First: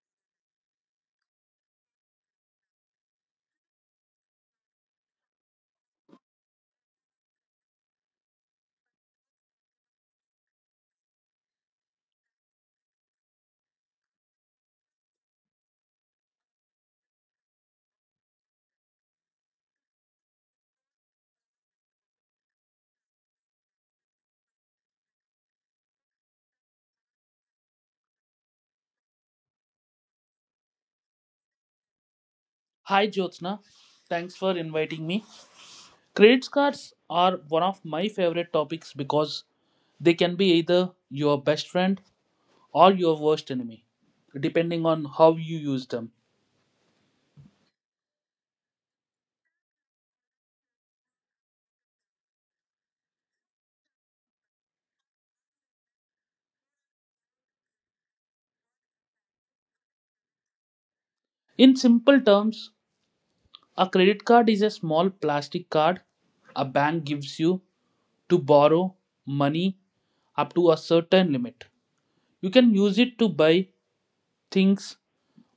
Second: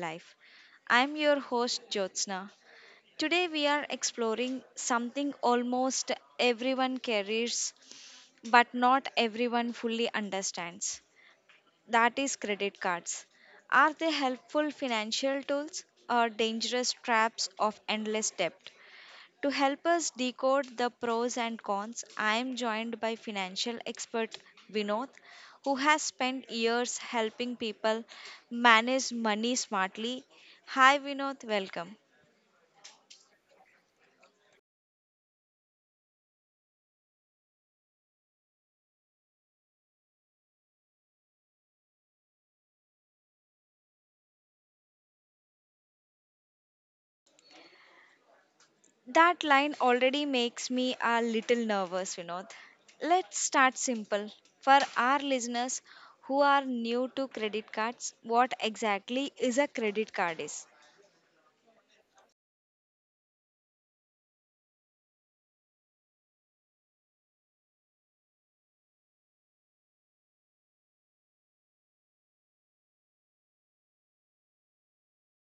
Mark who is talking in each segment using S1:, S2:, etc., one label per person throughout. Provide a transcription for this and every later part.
S1: life. I'm your host Jyotsna. Today we are exploring something almost everyone carries but not everyone fully understands. That is credit cards. Are they helpful financial tools or dangerous traps of endless debt? To help us decode the pros and cons, I am joined by financial expert Vinod, who has spent years helping people manage money smartly. Hi, Vinod, welcome.
S2: Hi Jyotsna, thanks for inviting me. Credit cards are one of my favorite topics because they can be either your best friend or your worst enemy, depending on how you use them.
S1: That line already makes me a little nervous, Vinod. Let's start simple. For our listeners who are new to credit cards, what exactly is a credit card is?
S2: In simple terms, a credit card is a small plastic card a bank gives you to borrow money up to a certain limit. You can use it to buy things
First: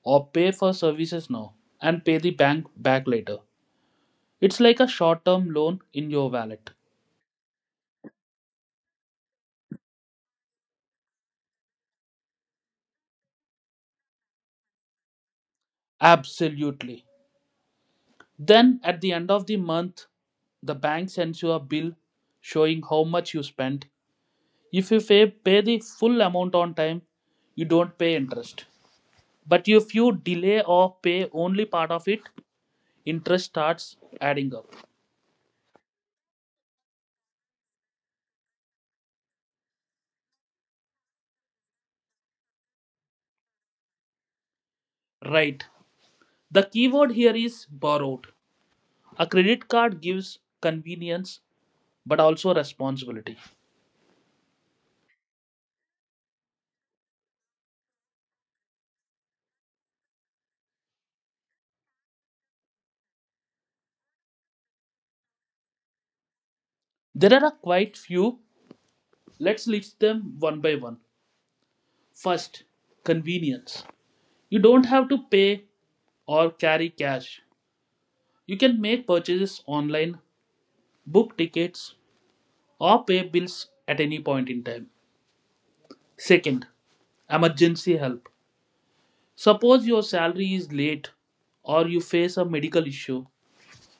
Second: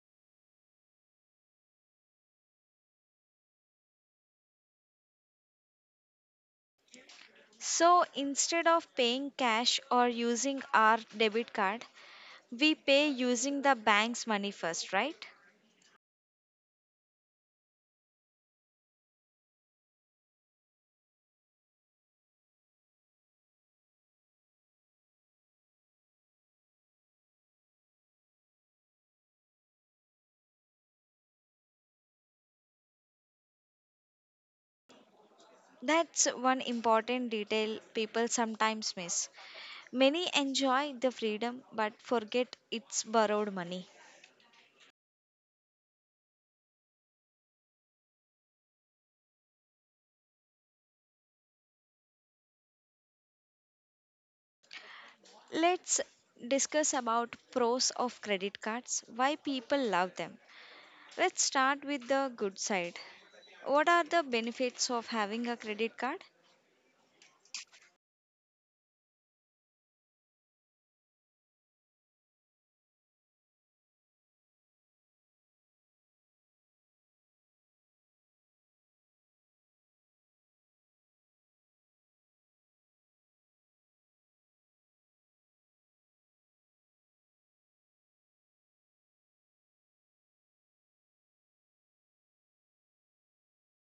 S2: or pay for services now and pay the bank back later. It's like a short term loan in your wallet.
S1: So instead of paying cash or using our debit card, we pay using the bank's money first, right?
S2: Absolutely. Then at the end of the month, the bank sends you a bill showing how much you spent. If you pay the full amount on time, you don't pay interest. But if you delay or pay only part of it, interest starts adding up.
S1: That's one important detail people sometimes miss. Many enjoy the freedom but forget it's borrowed money.
S2: Right. The keyword here is borrowed. A credit card gives convenience but also responsibility.
S1: Let's discuss about pros of credit cards, why people love them. Let's start with the good side. What are the benefits of having a credit card?
S2: There are a quite few. Let's list them one by one. First, convenience. You don't have to pay or carry cash. You can make purchases online, book tickets, or pay bills at any point in time. Second, emergency help. Suppose your salary is late or you face a medical issue,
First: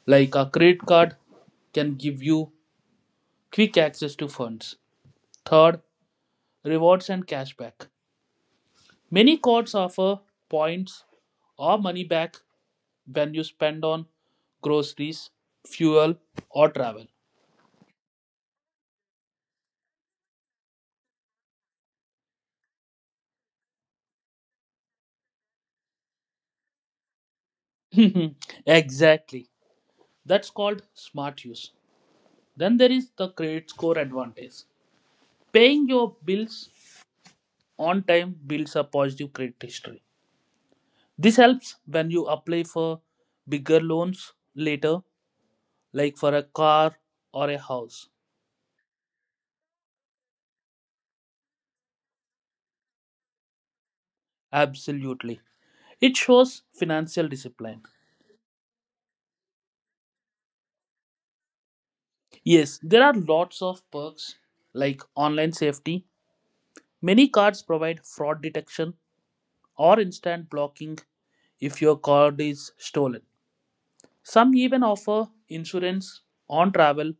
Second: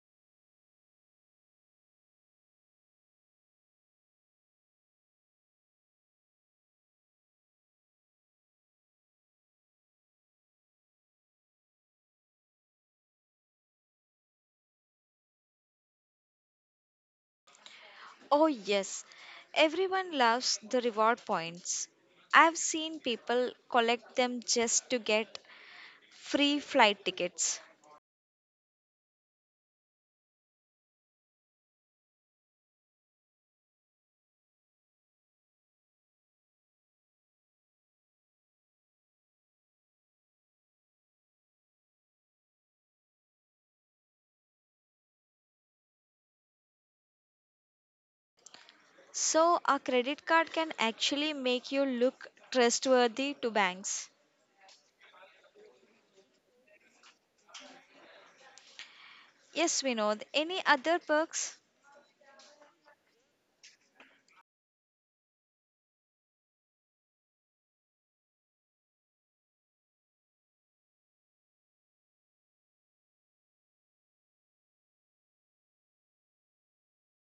S2: like a credit card can give you quick access to funds. Third, rewards and cashback. Many cards offer points or money back when you spend on groceries, fuel, or travel.
S1: Oh, yes, everyone loves the reward points. I've seen people collect them just to get free flight tickets.
S2: Exactly. That's called smart use. Then there is the credit score advantage. Paying your bills on time builds a positive credit history. This helps when you apply for bigger loans later, like for a car or a house.
S1: So, a credit card can actually make you look trustworthy to banks.
S2: Absolutely. It shows financial discipline.
S1: Yes, Vinod, any other perks?
S2: Yes, there are lots of perks like online safety. Many cards provide fraud detection or instant blocking if your card is stolen. Some even offer insurance on travel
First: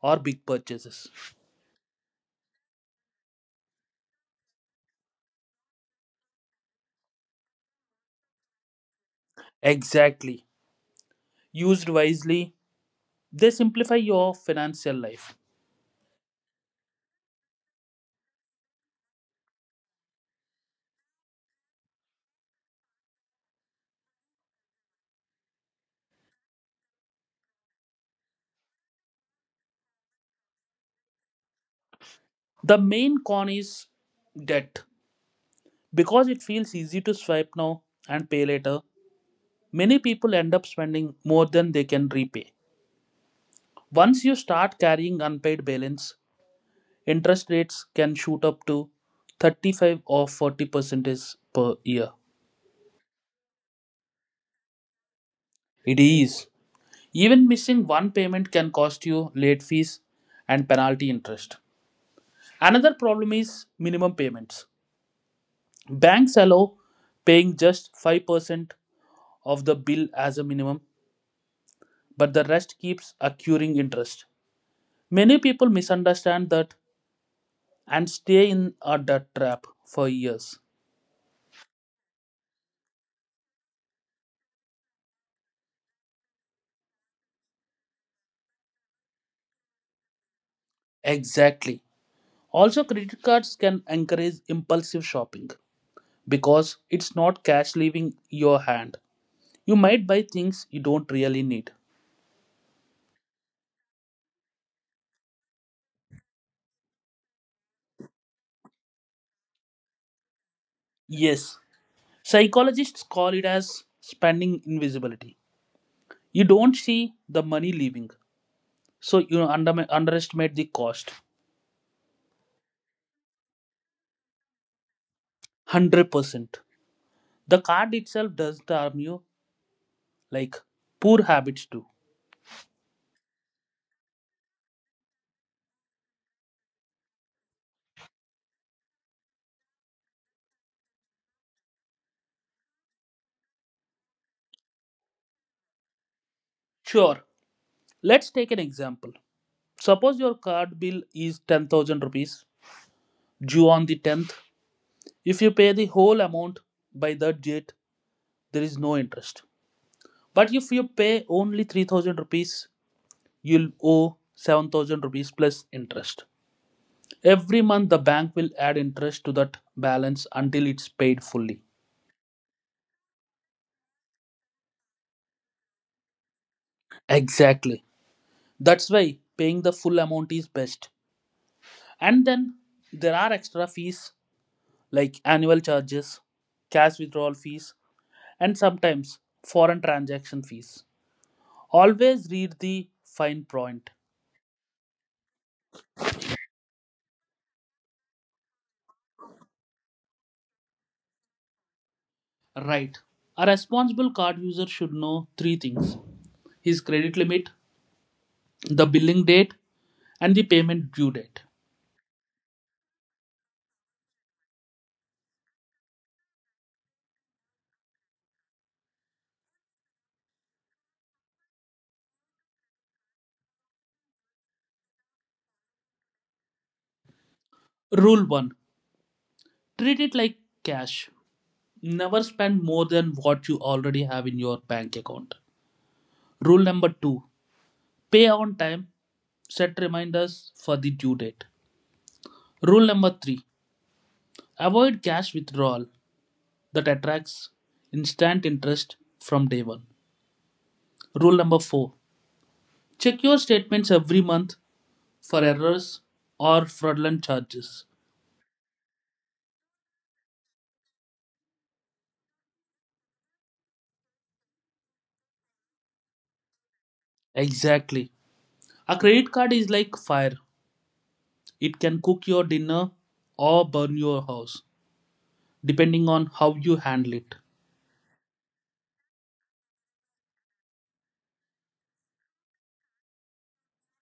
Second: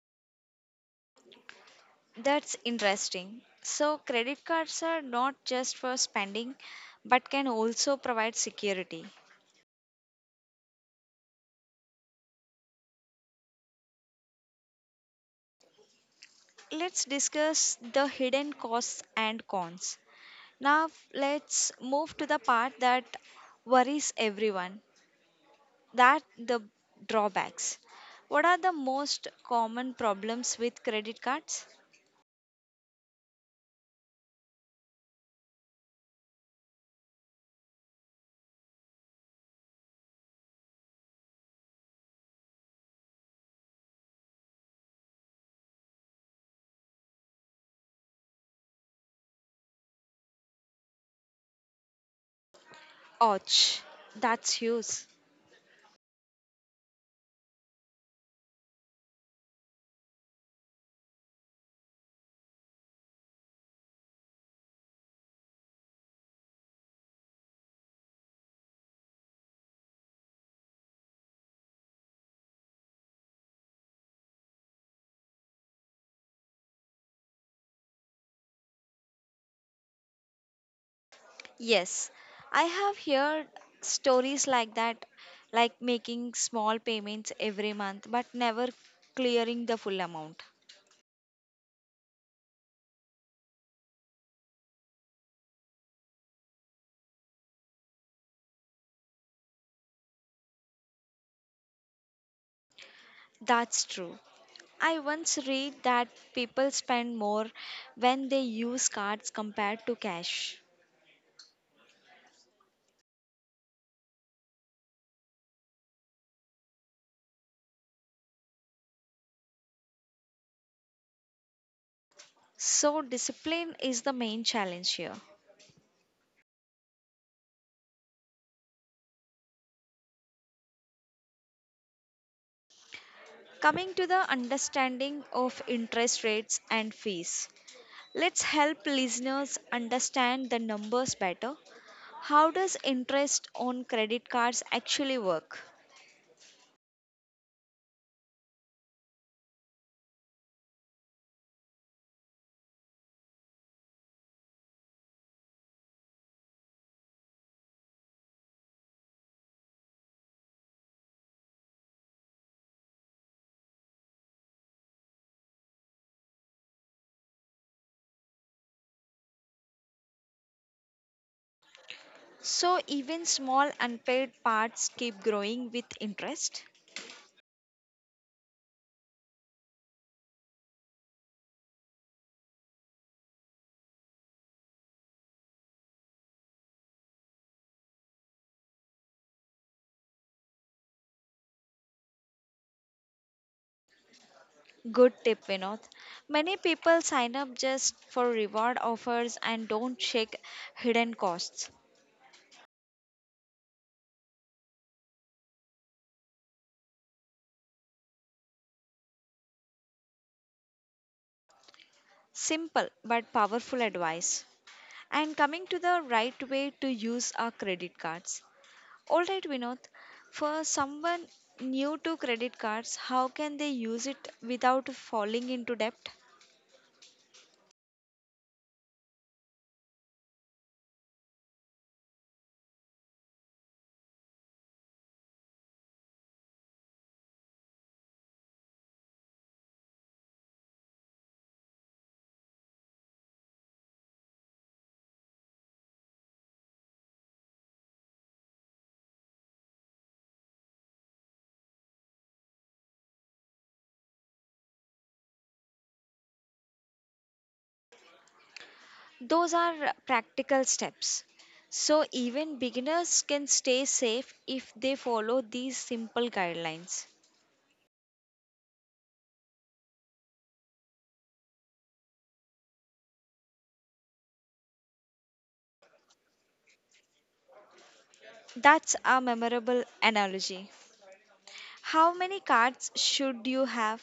S2: or big purchases.
S1: That's interesting. So, credit cards are not just for spending but can also provide security.
S2: Exactly. Used wisely, they simplify your financial life.
S1: Let's discuss the hidden costs and cons. Now, let's move to the part that worries everyone, that the drawbacks. What are the most common problems with credit cards?
S2: The main con is debt. Because it feels easy to swipe now and pay later, many people end up spending more than they can repay. Once you start carrying unpaid balance, interest rates can shoot up to 35 or 40% per year.
S1: Ouch, that's huge.
S2: It is. Even missing one payment can cost you late fees and penalty interest. Another problem is minimum payments. Banks allow paying just 5% of the bill as a minimum, but the rest keeps accruing interest. Many people misunderstand that and stay in a debt trap for years.
S1: Yes, I have heard stories like that, like making small payments every month but never clearing the full amount.
S2: Exactly. Also, credit cards can encourage impulsive shopping because it's not cash leaving your hand. You might buy things you don't really need.
S1: That's true. I once read that people spend more when they use cards compared to cash.
S2: Yes, psychologists call it as spending invisibility. You don't see the money leaving, so you underestimate the cost.
S1: So, discipline is the main challenge here.
S2: 100%. The card itself doesn't harm you, like poor habits do.
S1: Coming to the understanding of interest rates and fees, let's help listeners understand the numbers better. How does interest on credit cards actually work?
S2: Sure, let's take an example. Suppose your card bill is 10,000 rupees due on the 10th. If you pay the whole amount by that date, there is no interest. But if you pay only 3,000 rupees, you'll owe 7,000 rupees plus interest. Every month, the bank will add interest to that balance until it's paid fully.
S1: So, even small unpaid parts keep growing with interest.
S2: Exactly. That's why paying the full amount is best. And then there are extra fees like annual charges, cash withdrawal fees, and sometimes foreign transaction fees. Always read the fine print.
S1: Good tip, Vinod. Many people sign up just for reward offers and don't check hidden costs.
S2: Right. A responsible card user should know three things: his credit limit, the billing date, and the payment due date.
S1: Simple but powerful advice. And coming to the right way to use our credit cards. All right, Vinod, for someone new to credit cards, how can they use it without falling into debt?
S2: Rule 1: treat it like cash. Never spend more than what you already have in your bank account. Rule number 2: pay on time. Set reminders for the due date. Rule number 3: avoid cash withdrawal that attracts instant interest from day 1. Rule number 4: check your statements every month for errors or fraudulent charges.
S1: Those are practical steps. So, even beginners can stay safe if they follow these simple guidelines.
S2: Exactly. A credit card is like fire. It can cook your dinner or burn your house, depending on how you handle it.
S1: That's a memorable analogy. How many cards should you have?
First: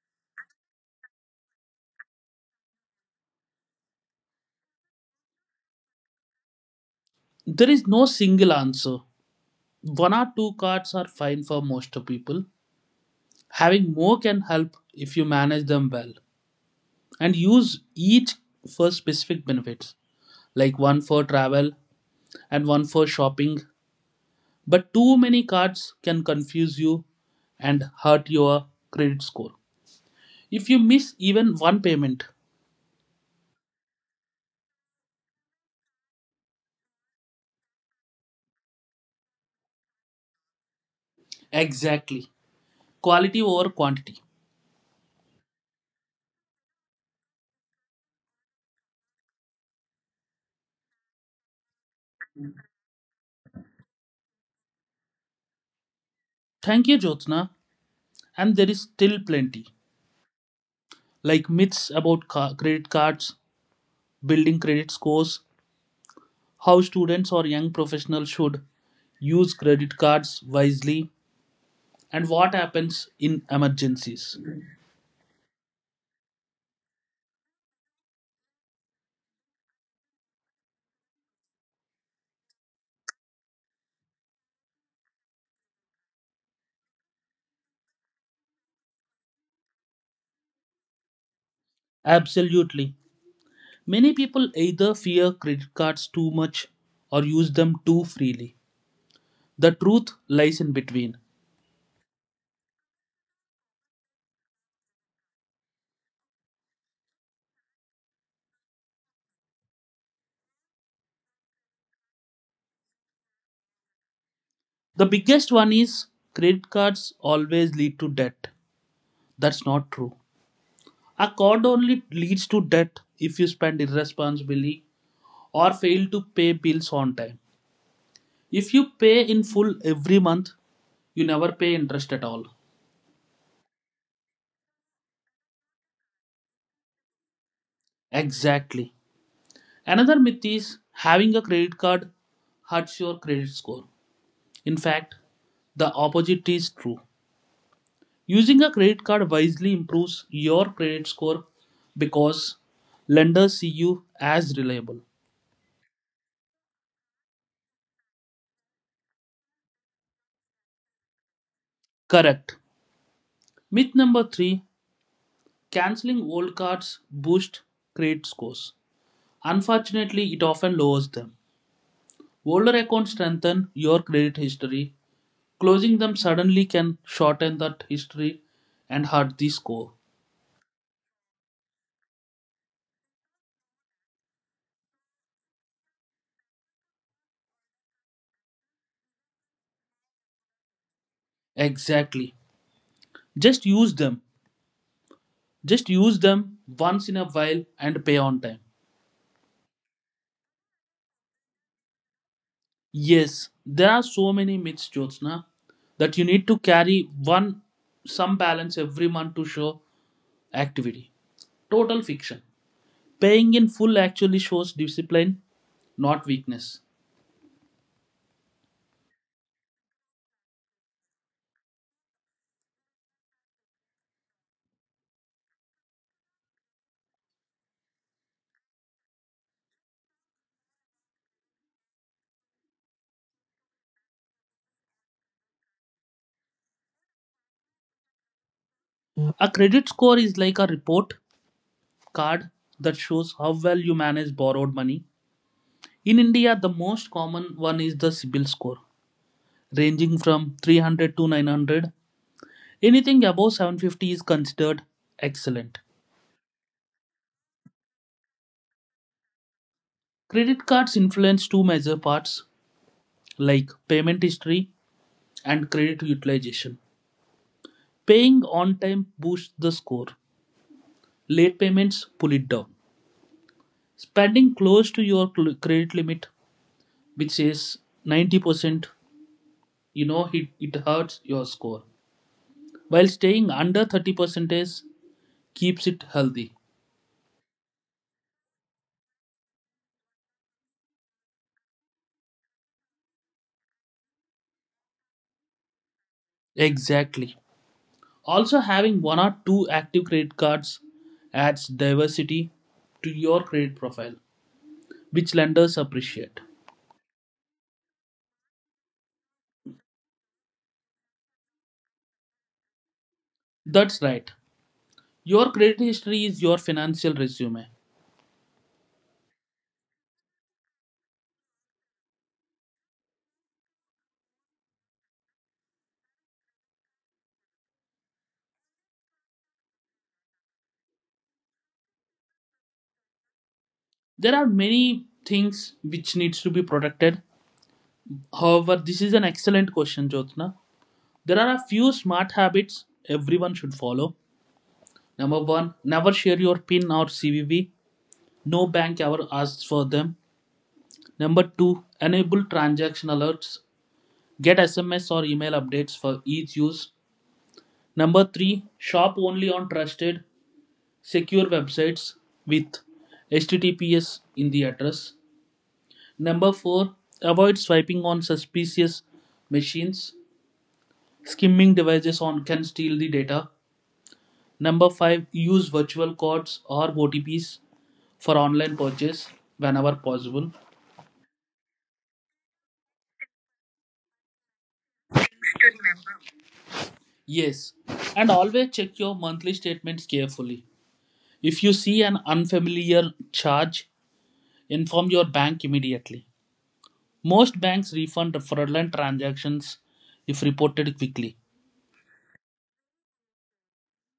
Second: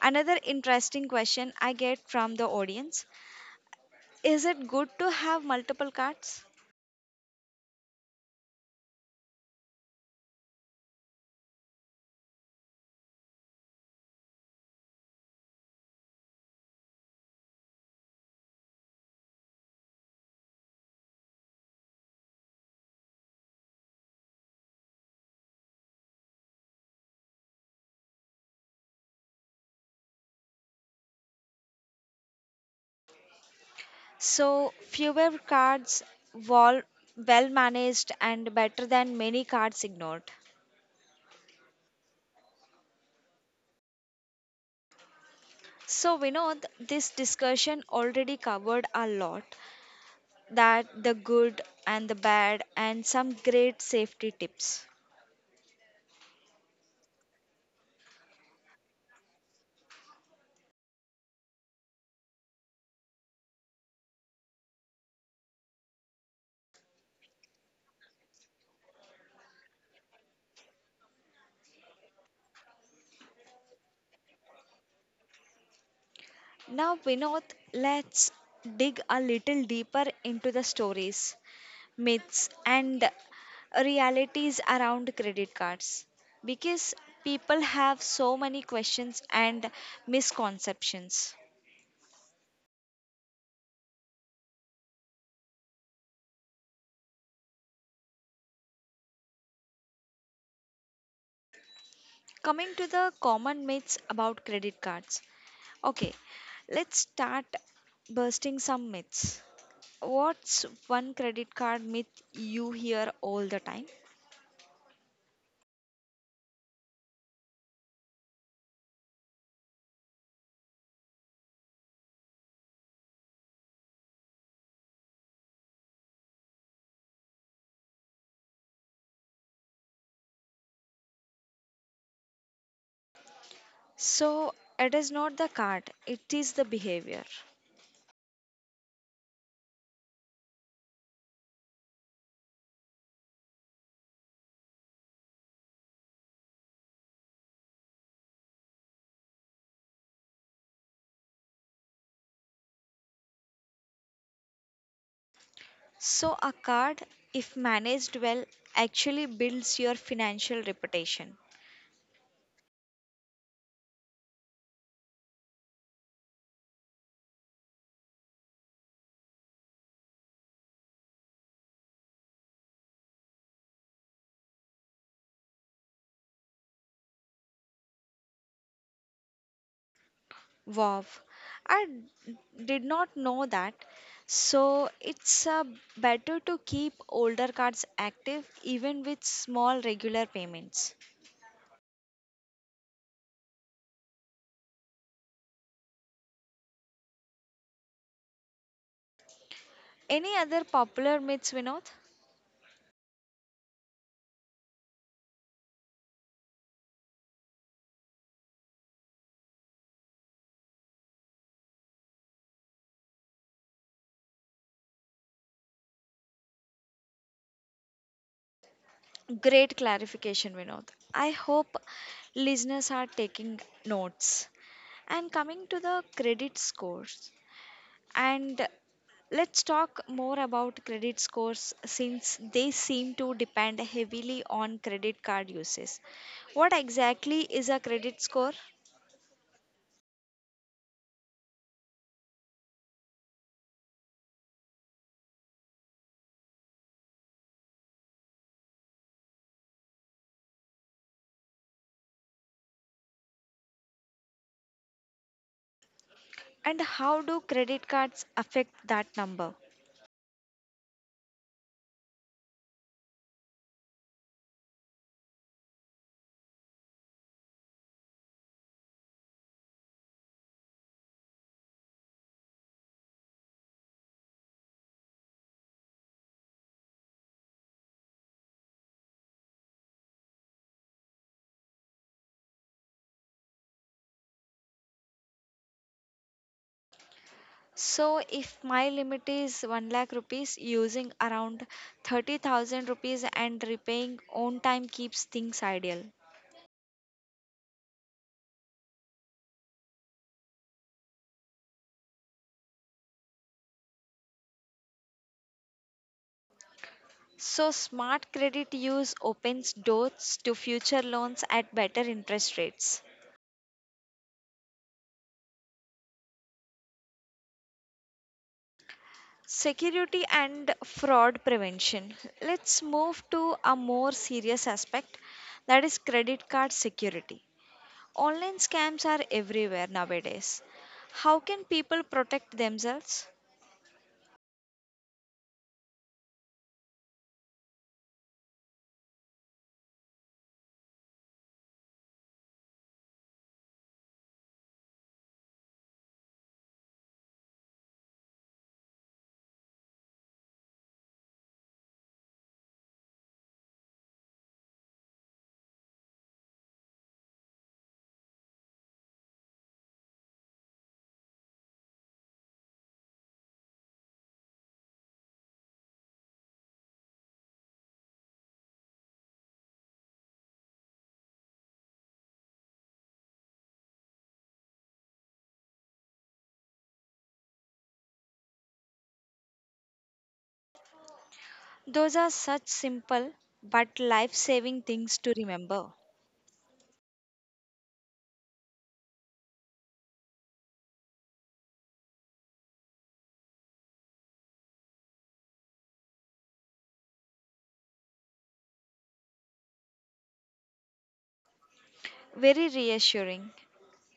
S1: Another interesting question I get from the audience: is it good to have multiple cards?
S2: There is no single answer. One or two cards are fine for most people. Having more can help if you manage them well and use each for specific benefits, like one for travel and one for shopping. But too many cards can confuse you and hurt your credit score. If you miss even one payment,
S1: So fewer cards, wall, well managed, and better than many cards ignored.
S2: exactly. Quality over quantity.
S1: So we know this discussion already covered a lot, that the good and the bad and some great safety tips.
S2: Thank you, Jyotsna. And there is still plenty, like myths about credit cards, building credit scores, how students or young professionals should use credit cards wisely, and what happens in emergencies.
S1: Now Vinod, let's dig a little deeper into the stories, myths and realities around credit cards because people have so many questions and misconceptions.
S2: Absolutely. Many people either fear credit cards too much or use them too freely. The truth lies in between.
S1: Coming to the common myths about credit cards. Okay, let's start bursting some myths. What's one credit card myth you hear all the time?
S2: The biggest one is credit cards always lead to debt. That's not true. A card only leads to debt if you spend irresponsibly or fail to pay bills on time. If you pay in full every month, you never pay interest at all.
S1: So, it is not the card, it is the behavior.
S2: Exactly. Another myth is having a credit card hurts your credit score. In fact, the opposite is true. Using a credit card wisely improves your credit score because lenders see you as reliable.
S1: So, a card, if managed well, actually builds your financial reputation.
S2: Correct. Myth number three: canceling old cards boosts credit scores. Unfortunately, it often lowers them. Older accounts strengthen your credit history. Closing them suddenly can shorten that history and hurt the score.
S1: Wow, I d- did not know that. So it's better to keep older cards active even with small regular payments.
S2: Exactly. Just use them Just use them once in a while and pay on time.
S1: Any other popular myths, Vinod?
S2: Yes, there are so many myths, Jyotsna, that you need to carry one some balance every month to show activity. Total fiction. Paying in full actually shows discipline, not weakness.
S1: Great clarification, Vinod. I hope listeners are taking notes. And coming to the credit scores, and let's talk more about credit scores since they seem to depend heavily on credit card uses. What exactly is a credit score
S2: A credit score is like a report card that shows how well you manage borrowed money. In India, the most common one is the CIBIL score, ranging from 300 to 900. Anything above 750 is considered excellent.
S1: and how do credit cards affect that number?
S2: Credit cards influence two major parts like payment history and credit utilization. Paying on time boosts the score. Late payments pull it down. Spending close to your credit limit, which is 90%, it it hurts your score. While staying under 30% is keeps it healthy.
S1: So, if my limit is 1 lakh rupees, using around 30,000 rupees and repaying on time keeps things ideal.
S2: Exactly. Also, having one or two active credit cards adds diversity to your credit profile, which lenders appreciate.
S1: So, smart credit use opens doors to future loans at better interest rates.
S2: That's right. Your credit history is your financial resume.
S1: Security and fraud prevention. Let's move to a more serious aspect, that is credit card security. Online scams are everywhere nowadays. How can people protect themselves?
S2: There are many things which needs to be protected. However, this is an excellent question, Jyotna. There are a few smart habits everyone should follow. Number one, never share your PIN or CVV. No bank ever asks for them. Number two, enable transaction alerts. Get SMS or email updates for each use. Number three, shop only on trusted, secure websites with HTTPS in the address. Number four, avoid swiping on suspicious machines. Skimming devices on can steal the data. Number five, use virtual codes or OTPs for online purchase whenever possible.
S1: Those are such simple but life saving things to remember.
S2: Yes, and always check your monthly statements carefully. If you see an unfamiliar charge, inform your bank immediately. Most banks refund fraudulent transactions if reported quickly.
S1: Very reassuring.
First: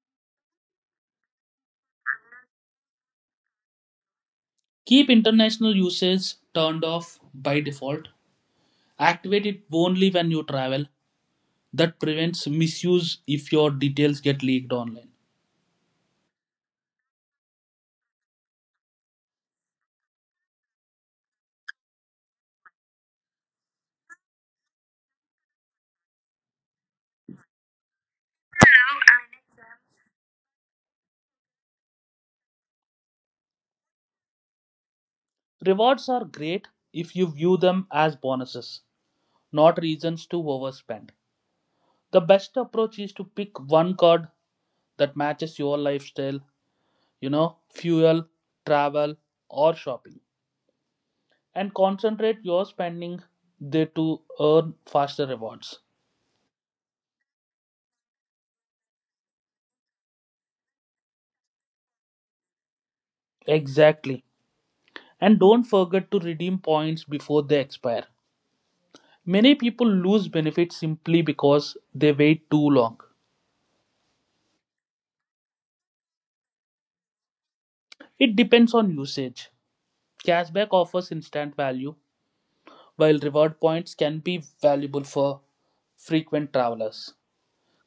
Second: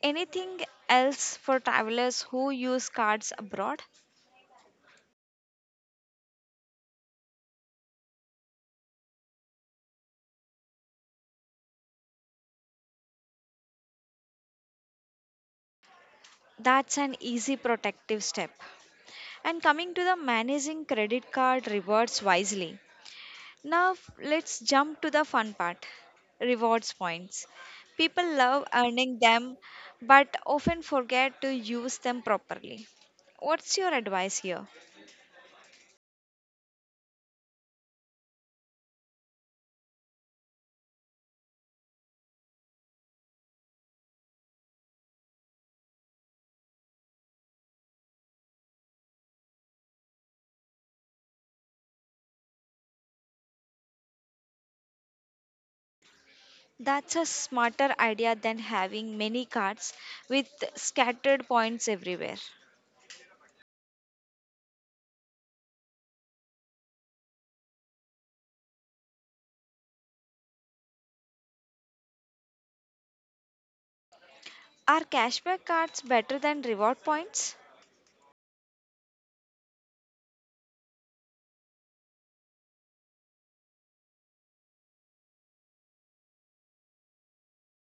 S1: Anything else for travelers who use cards abroad?
S2: Keep international usage turned off by default. Activate it only when you travel. That prevents misuse if your details get leaked online.
S1: That's an easy protective step. And coming to the managing credit card rewards wisely. Now, let's jump to the fun part, rewards points. People love earning them but often forget to use them properly. What's your advice here?
S2: Rewards are great if you view them as bonuses, not reasons to overspend. The best approach is to pick one card that matches your lifestyle, fuel, travel, or shopping, and concentrate your spending there to earn faster rewards.
S1: That's a smarter idea than having many cards with scattered points everywhere.
S2: Exactly. And don't forget to redeem points before they expire. Many people lose benefits simply because they wait too long.
S1: Are cashback cards better than reward points?
S2: It depends on usage. Cashback offers instant value, while reward points can be valuable for frequent travelers.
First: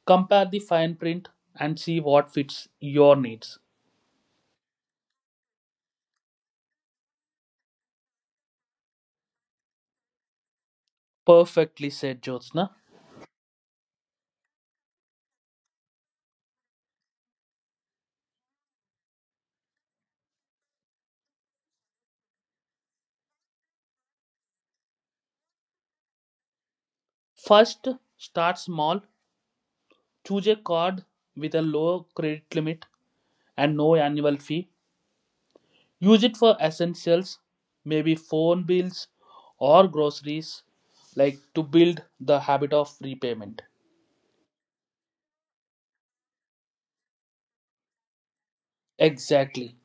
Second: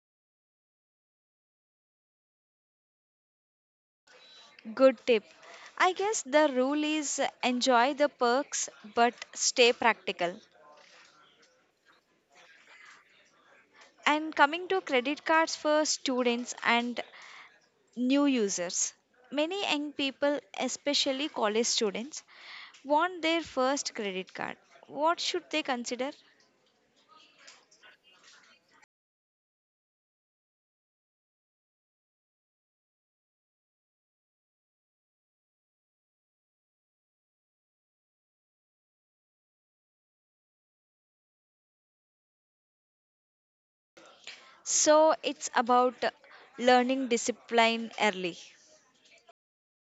S2: Compare the fine print and see what fits your needs.
S1: Good tip. I guess the rule is enjoy the perks but stay practical.
S2: Perfectly said, Jyotsna.
S1: And coming to credit cards for students and new users. Many young people, especially college students, want their first credit card. What should they consider?
S2: First, start small. Choose a card with a low credit limit and no annual fee. Use it for essentials, maybe phone bills or groceries, like to build the habit of repayment.
S1: So it's about learning discipline early.
S2: Exactly.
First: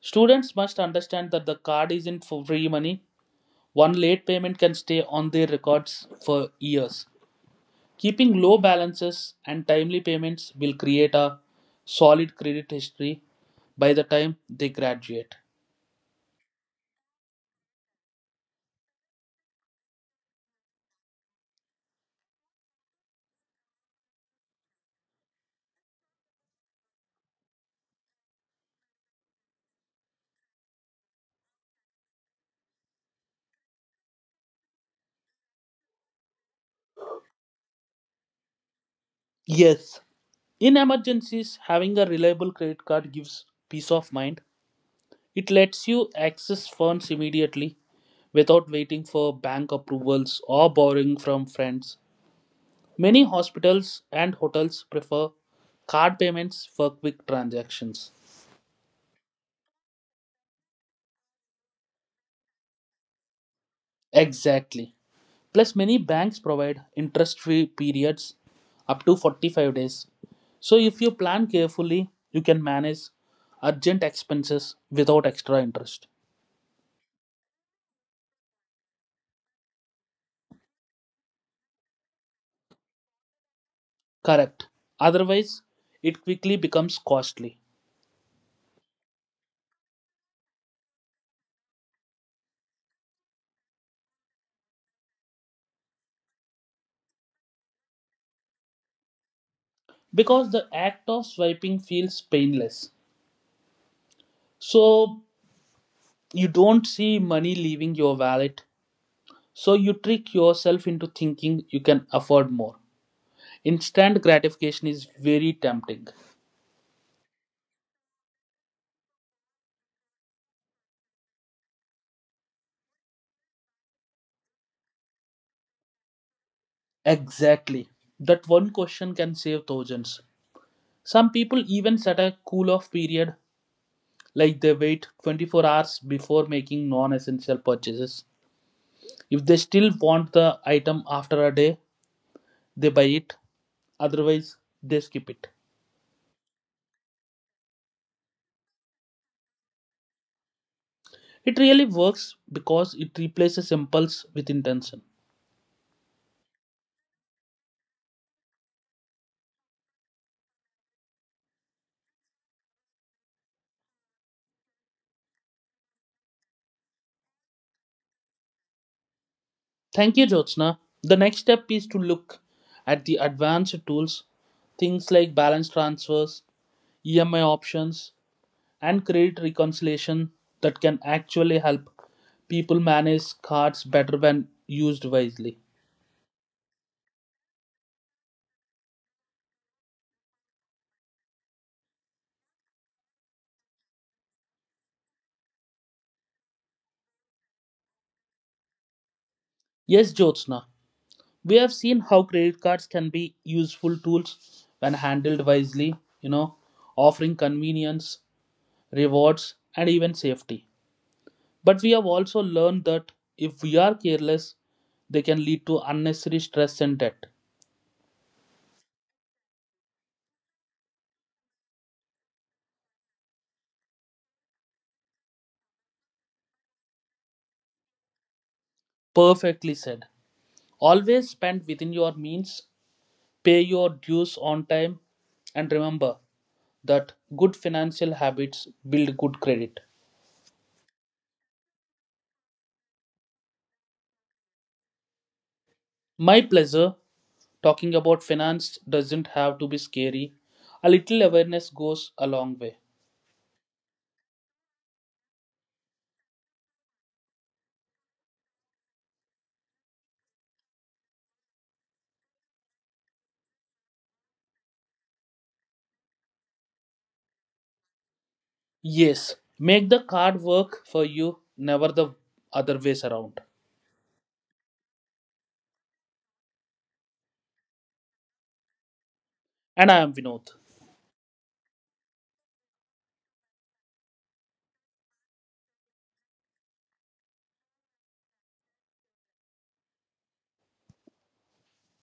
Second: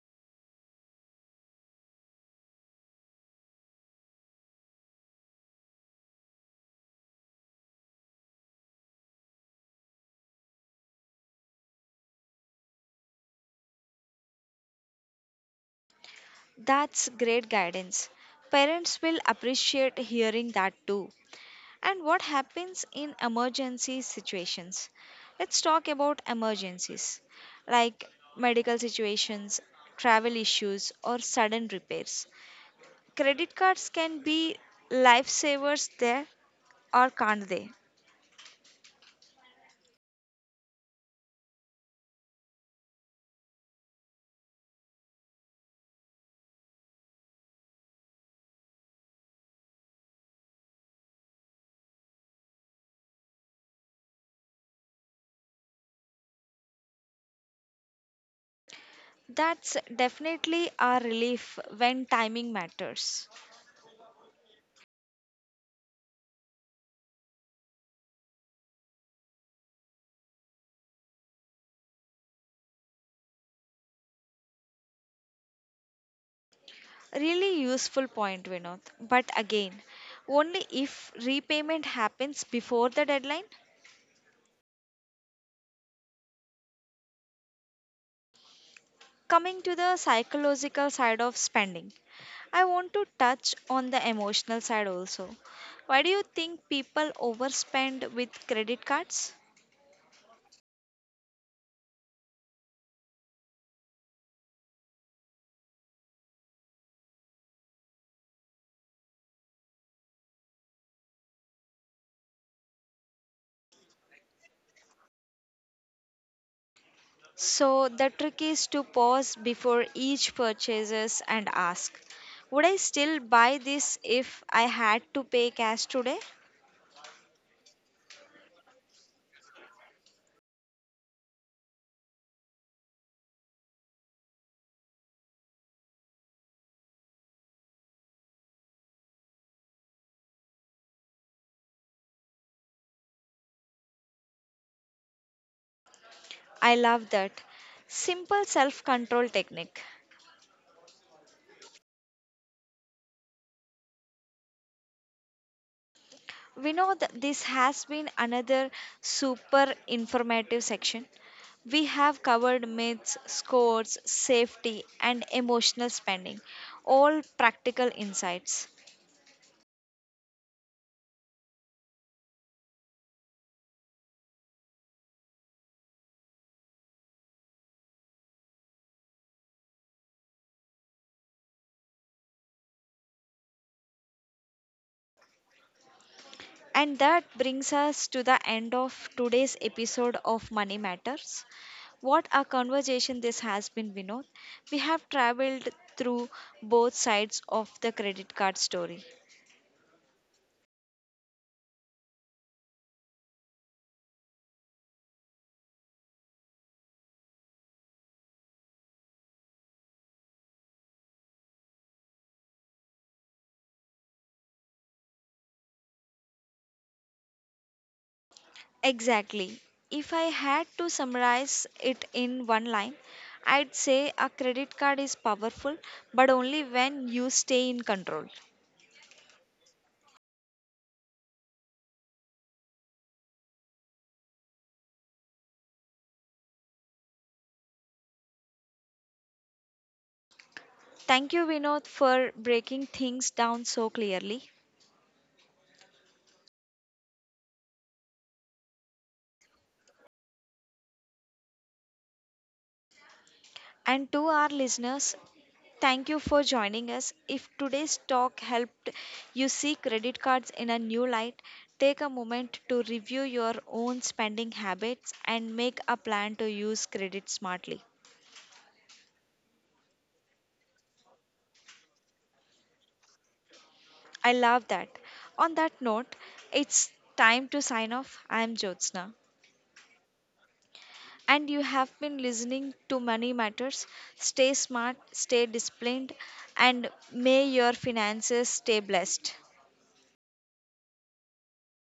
S2: Students must understand that the card isn't for free money. One late payment can stay on their records for years. Keeping low balances and timely payments will create a solid credit history by the time they graduate.
S1: That's great guidance. Parents will appreciate hearing that too. And what happens in emergency situations? Let's talk about emergencies like medical situations, travel issues, or sudden repairs. Credit cards can be lifesavers there, or can't they?
S2: Yes, in emergencies, having a reliable credit card gives peace of mind. It lets you access funds immediately without waiting for bank approvals or borrowing from friends. Many hospitals and hotels prefer card payments for quick transactions.
S1: That's definitely a relief when timing matters.
S2: Exactly. Plus, many banks provide interest free periods up to 45 days. So, if you plan carefully, you can manage urgent expenses without extra interest.
S1: Really useful point, Vinod. But again, only if repayment happens before the deadline.
S2: Correct. Otherwise, it quickly becomes costly
S1: Coming to the psychological side of spending, I want to touch on the emotional side also. Why do you think people overspend with credit cards?
S2: because the act of swiping feels painless. So, you don't see money leaving your wallet. So, you trick yourself into thinking you can afford more. Instant gratification is very tempting.
S1: So the trick is to pause before each purchases and ask, would I still buy this if I had to pay cash today?
S2: Exactly. That one question can save thousands. Some people even set a cool off period, like they wait 24 hours before making non essential purchases. If they still want the item after a day, they buy it; otherwise, they skip it.
S1: I love that. Simple self-control technique.
S2: It really works because it replaces impulse with intention.
S1: We know that this has been another super informative section. We have covered myths, scores, safety, and emotional spending, all practical insights.
S2: Thank you, Jyotsna. The next step is to look at the advanced tools, things like balance transfers, EMI options, and credit reconciliation that can actually help people manage cards better when used wisely.
S1: And that brings us to the end of today's episode of Money Matters. What a conversation this has been, Vinod. We have traveled through both sides of the credit card story.
S2: Yes, Jyotsna, we have seen how credit cards can be useful tools when handled wisely, you know, offering convenience, rewards, and even safety. But we have also learned that if we are careless, they can lead to unnecessary stress and debt.
S1: Exactly. If I had to summarize it in one line, I'd say a credit card is powerful, but only when you stay in control.
S2: Perfectly said. Always spend within your means, pay your dues on time, and remember that good financial habits build good credit.
S1: Thank you, Vinod, for breaking things down so clearly.
S2: My pleasure. Talking about finance doesn't have to be scary. A little awareness goes a long way.
S1: And to our listeners, thank you for joining us. If today's talk helped you see credit cards in a new light, take a moment to review your own spending habits and make a plan to use credit smartly.
S2: Yes, make the card work for you, never the other ways around.
S1: I love that. On that note, it's time to sign off. I am Jyotsna.
S2: And I am Vinod.
S1: And you have been listening to Money Matters. Stay smart, stay disciplined, and may your finances stay blessed.